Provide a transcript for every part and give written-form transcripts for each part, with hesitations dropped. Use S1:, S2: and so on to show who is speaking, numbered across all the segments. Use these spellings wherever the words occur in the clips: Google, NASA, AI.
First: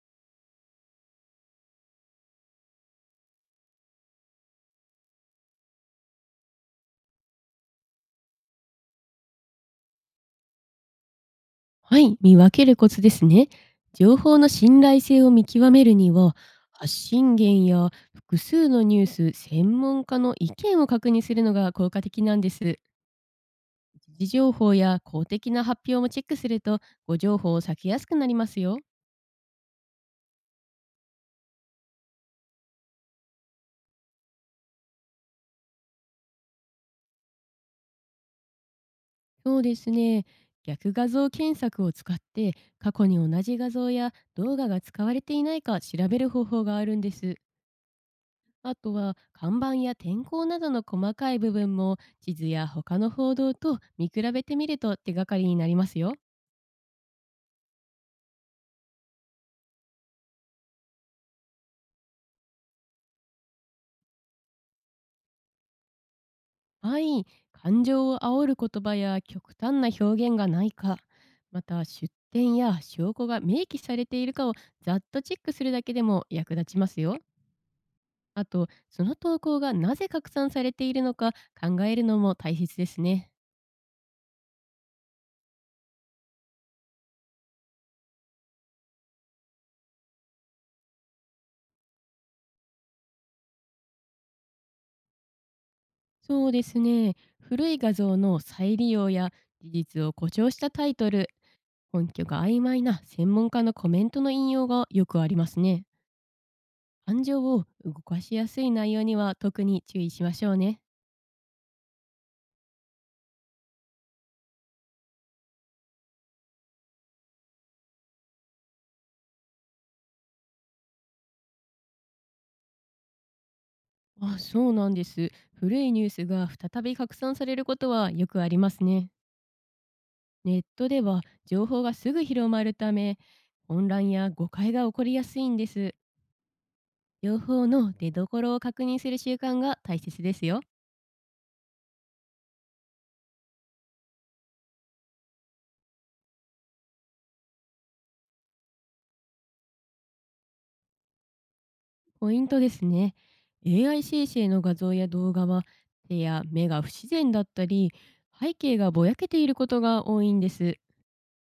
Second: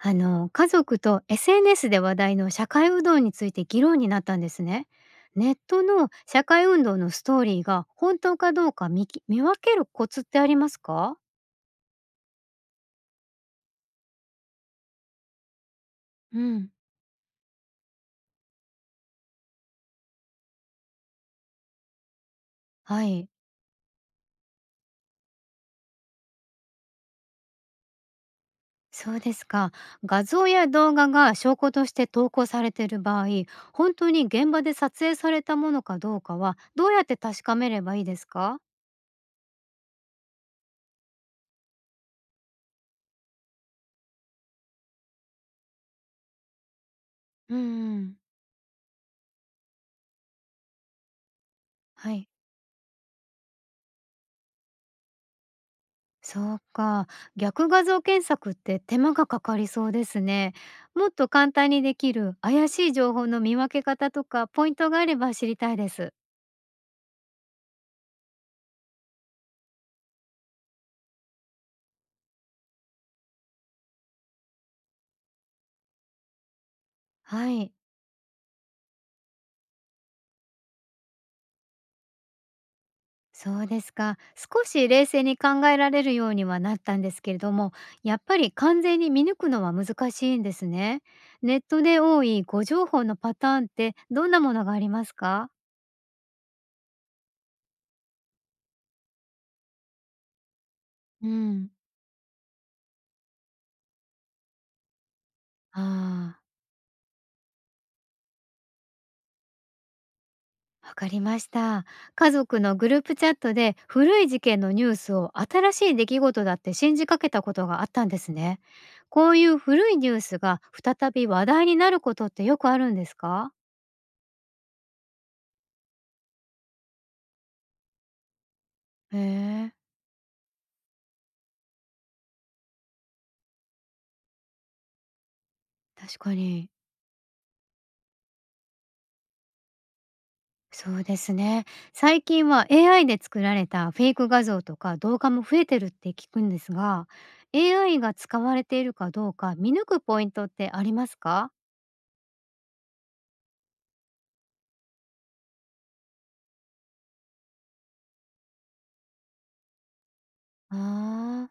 S1: あの家族と SNS で話題の社会運動について議論になったんですね。ネットの社会運動のストーリーが本当かどうか見分けるコツってありますか？
S2: はい、見分けるコツですね。情報の信頼性を見極めるには、
S1: うん、
S2: 発信源や複数のニュース、専門家の意見を確認するのが効果的なんです。
S1: はい、
S2: 時事情報や公的な発表もチェックすると、ご情報を避けやすくなりますよ。
S1: そうですか。画像や動画が証拠として投稿されている場合、本当に現場で撮影されたものかどうかはどうやって確かめればいいですか？
S2: そうですね。逆画像検索を使って、過去に同じ画像や動画が使われていないか調べる方法があるんです。
S1: うんうん、
S2: あとは看板や天候などの細かい部分も
S1: はい。
S2: 地図や他の報道と見比べてみると手がかりになりますよ。
S1: そうか。逆画像検索って手間がかかりそうですね。もっと簡単にできる怪しい情報の見分け方とかポイントがあれば知りたいです。
S2: はい、感情を煽る言葉や極端な表現がないか、また出典や証拠が明記されているかをざっとチェックするだけでも役立ちますよ。
S1: はい。
S2: あと、その投稿がなぜ拡散されているのか考えるのも大切ですね。
S1: そうですか。少し冷静に考えられるようにはなったんですけれども、やっぱり完全に見抜くのは難しいんですね。ネットで多い誤情報のパターンってどんなものがありますか？
S2: そうですね。古い画像の再利用や事実を誇張したタイト
S1: う
S2: ル、
S1: ん、
S2: 根拠が曖昧な専門家のコメントの引用がよくありますね。
S1: ああ、
S2: 感情を動かしやすい内容には特に注意しましょうね。
S1: わかりました。家族のグループチャットで古い事件のニュースを新しい出来事だって信じかけたことがあったんですね。こういう古いニュースが再び話題になることってよくあるんですか？
S2: あ、そうなんです。古いニュースが再び拡散されることはよくありますね。
S1: へえ、
S2: ネットでは情報がすぐ広まるため、混乱や誤解が起こりやすいんです。
S1: 確かに。
S2: 情報の出どころを確認する習慣が大切ですよ。
S1: そうですね。最近は AI で作られたフェイク画像とか動画も増えてるって聞くんですが、AI が使われているかどうか見抜くポイントってありますか？
S2: ポイントですね。AI 生成の画像や動画は、手や目が不自然だったり、背景がぼやけていることが多いんで
S1: あ
S2: す。
S1: あー、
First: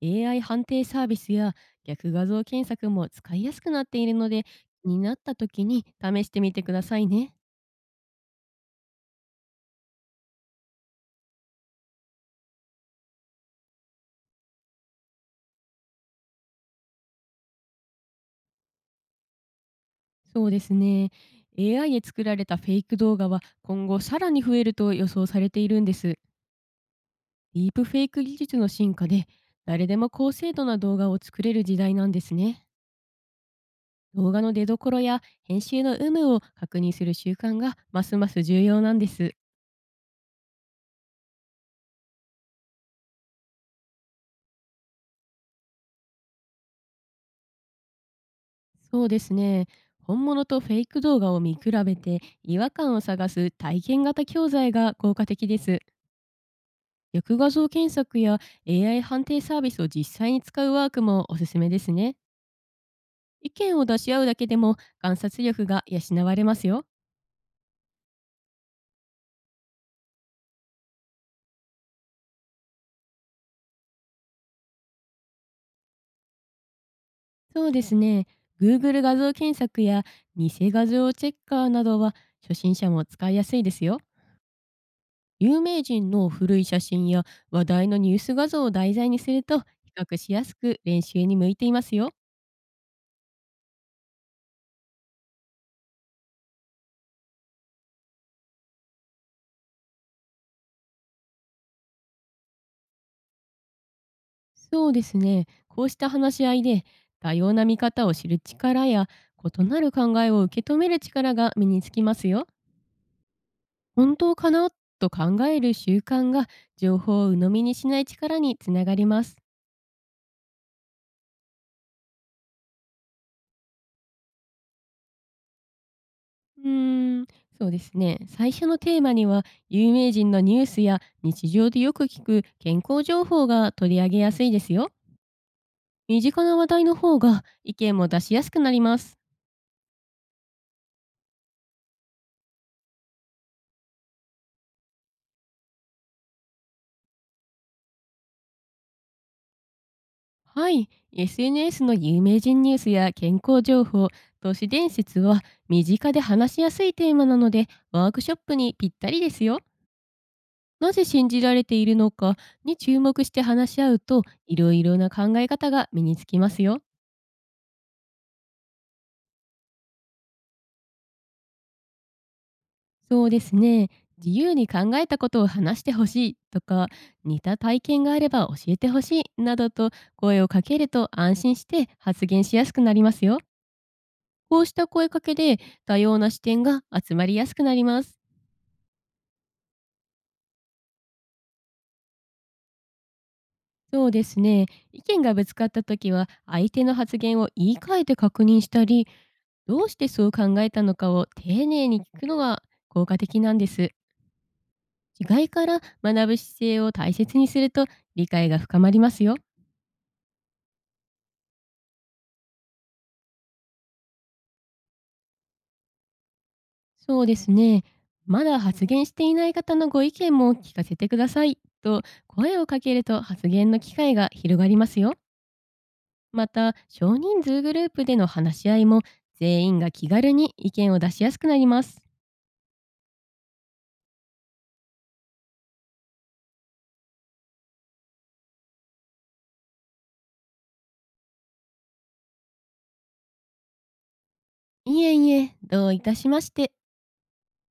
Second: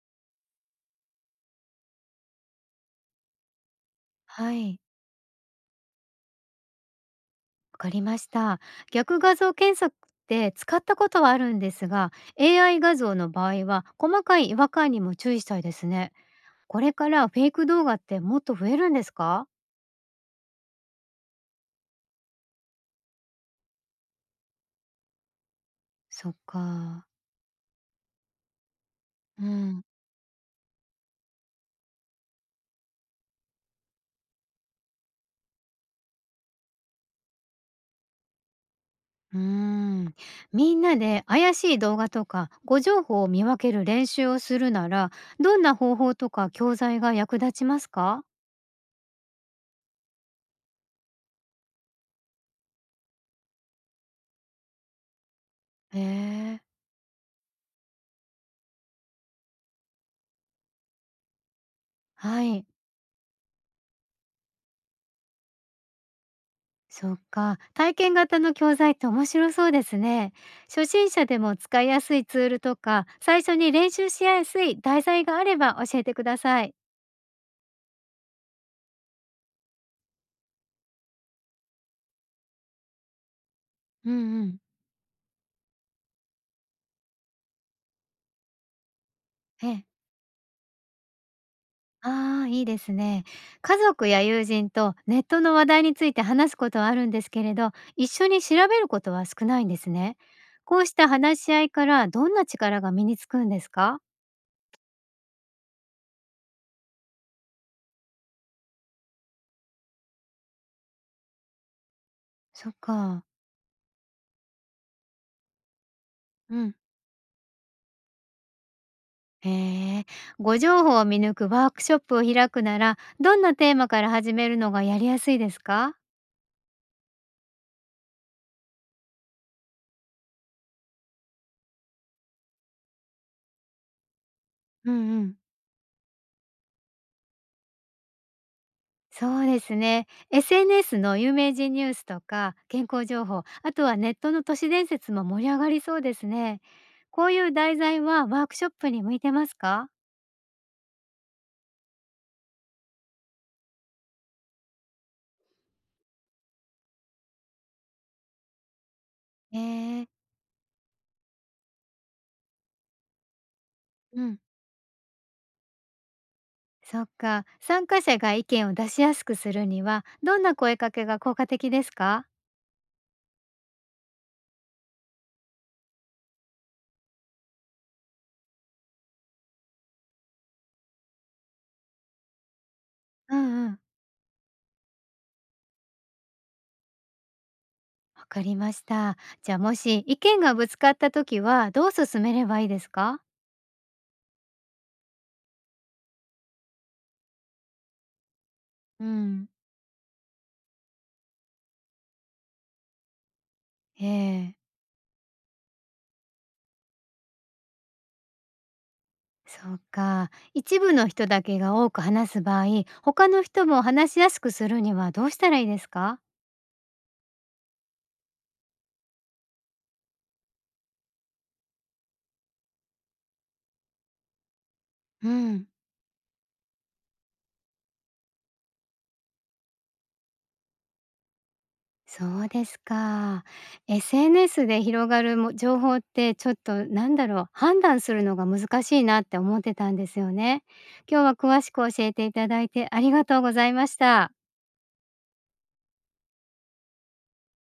S2: AI 判定サービスや逆画像検索も使いやすくなっているので、
S1: はい。
S2: 気になった時に試してみてくださいね。
S1: わかりました。逆画像検索って使ったことはあるんですが、AI 画像の場合は細かい違和感にも注意したいですね。これからフェイク動画ってもっと増えるんですか？
S2: そうですね。AI で作られたフェイク動画は今後さらに増えると予想されているんです。
S1: そっか。
S2: ディープフェイク技術の進化で、
S1: うん。
S2: 誰でも高精度な動画を作れる時代なんですね。動画の出どころや編集の有無を確認する習慣がますます重要なんです。
S1: うーん。みんなで怪しい動画とか誤情報を見分ける練習をするなら、どんな方法とか教材が役立ちますか？
S2: そうですね。本物とフェイク動画を見比べて違和感を探す体験型教材が効果的です。
S1: へえ。
S2: 逆画像検索や AI 判定サービスを実際に使うワークもおすすめですね。
S1: はい。
S2: 意見を出し合うだけでも観察力が養われますよ。
S1: そっか。体験型の教材って面白そうですね。初心者でも使いやすいツールとか、最初に練習しやすい題材があれば教えてください。
S2: そうですね。Google 画像検索や偽画像チェッカーなどは初心者も使いやすいですよ。
S1: うんうん。
S2: 有名人の古い写真や話題のニュース画像を題材にすると比
S1: ええ。
S2: 較しやすく、練習に向いていますよ。
S1: ああ、いいですね。家族や友人とネットの話題について話すことはあるんですけれど、一緒に調べることは少ないんですね。こうした話し合いからどんな力が身につくんですか？
S2: そうですね。こうした話し合いで、多様な見方を知る力や異なる考えを受け止める力が身につきますよ。
S1: そっか。
S2: 本当かなと考える習慣が、
S1: うん。
S2: 情報を鵜呑みにしない力につながります。
S1: へえ、ご情報を見抜くワークショップを開くなら、どんなテーマから始めるのがやりやすいですか？
S2: うーん、そうですね。最初のテーマには、有名人のニュースや日常でよく聞く健康情報が取り上げやすいですよ。
S1: うんうん。
S2: 身近な話題の方が意見も出しやすくなります。
S1: そうですね。SNS の有名人ニュースとか健康情報、あとはネットの都市伝説も盛り上がりそうですね。こういう題材はワークショップに向いてますか？
S2: はい、SNS の有名人ニュースや健康情報、都市伝説は身近で話しやすいテーマなので、ワークショップにぴったりですよ。
S1: えー、
S2: なぜ信じられているのかに注目して話し合うと、
S1: うん。
S2: いろいろな考え方が身につきますよ。
S1: そっか。参加者が意見を出しやすくするには、どんな声かけが効果的ですか？
S2: そうですね。自由に考えたことを話してほしいとか、似た体験があれば教えてほしいなどと声をかけると、安心して発言しやすくなります
S1: う
S2: よ。
S1: ん。
S2: こうした声かけで、多様な視点が集まりやすくなります。
S1: わかりました。じゃあもし意見がぶつかった時はどう進めればいいですか？
S2: そうですね。意見がぶつかった時は、相手の発言を言い換えて確認した
S1: う
S2: り、
S1: ん、
S2: どうしてそう考えたのかを丁寧に聞くのが効果的なんです。
S1: ええ、
S2: 違いから学ぶ姿勢を大切にすると、理解が深まりますよ。
S1: そうか。一部の人だけが多く話す場合、他の人も話しやすくするにはどうしたらいいですか？
S2: そうですね。まだ発言していない方のご意見も聞かせてくださいと声をかけると、発言の機会が広がりますよ。
S1: うん、
S2: また、少人数グループでの話し合いも、全員が気軽に意見を出しやすくなります。
S1: そうですか。SNS で広がるも情報ってちょっとなんだろう、判断するのが難しいなって思ってたんですよね。今日は詳しく教えていただいてありがとうございました。
S2: いえいえ、どういたしまして。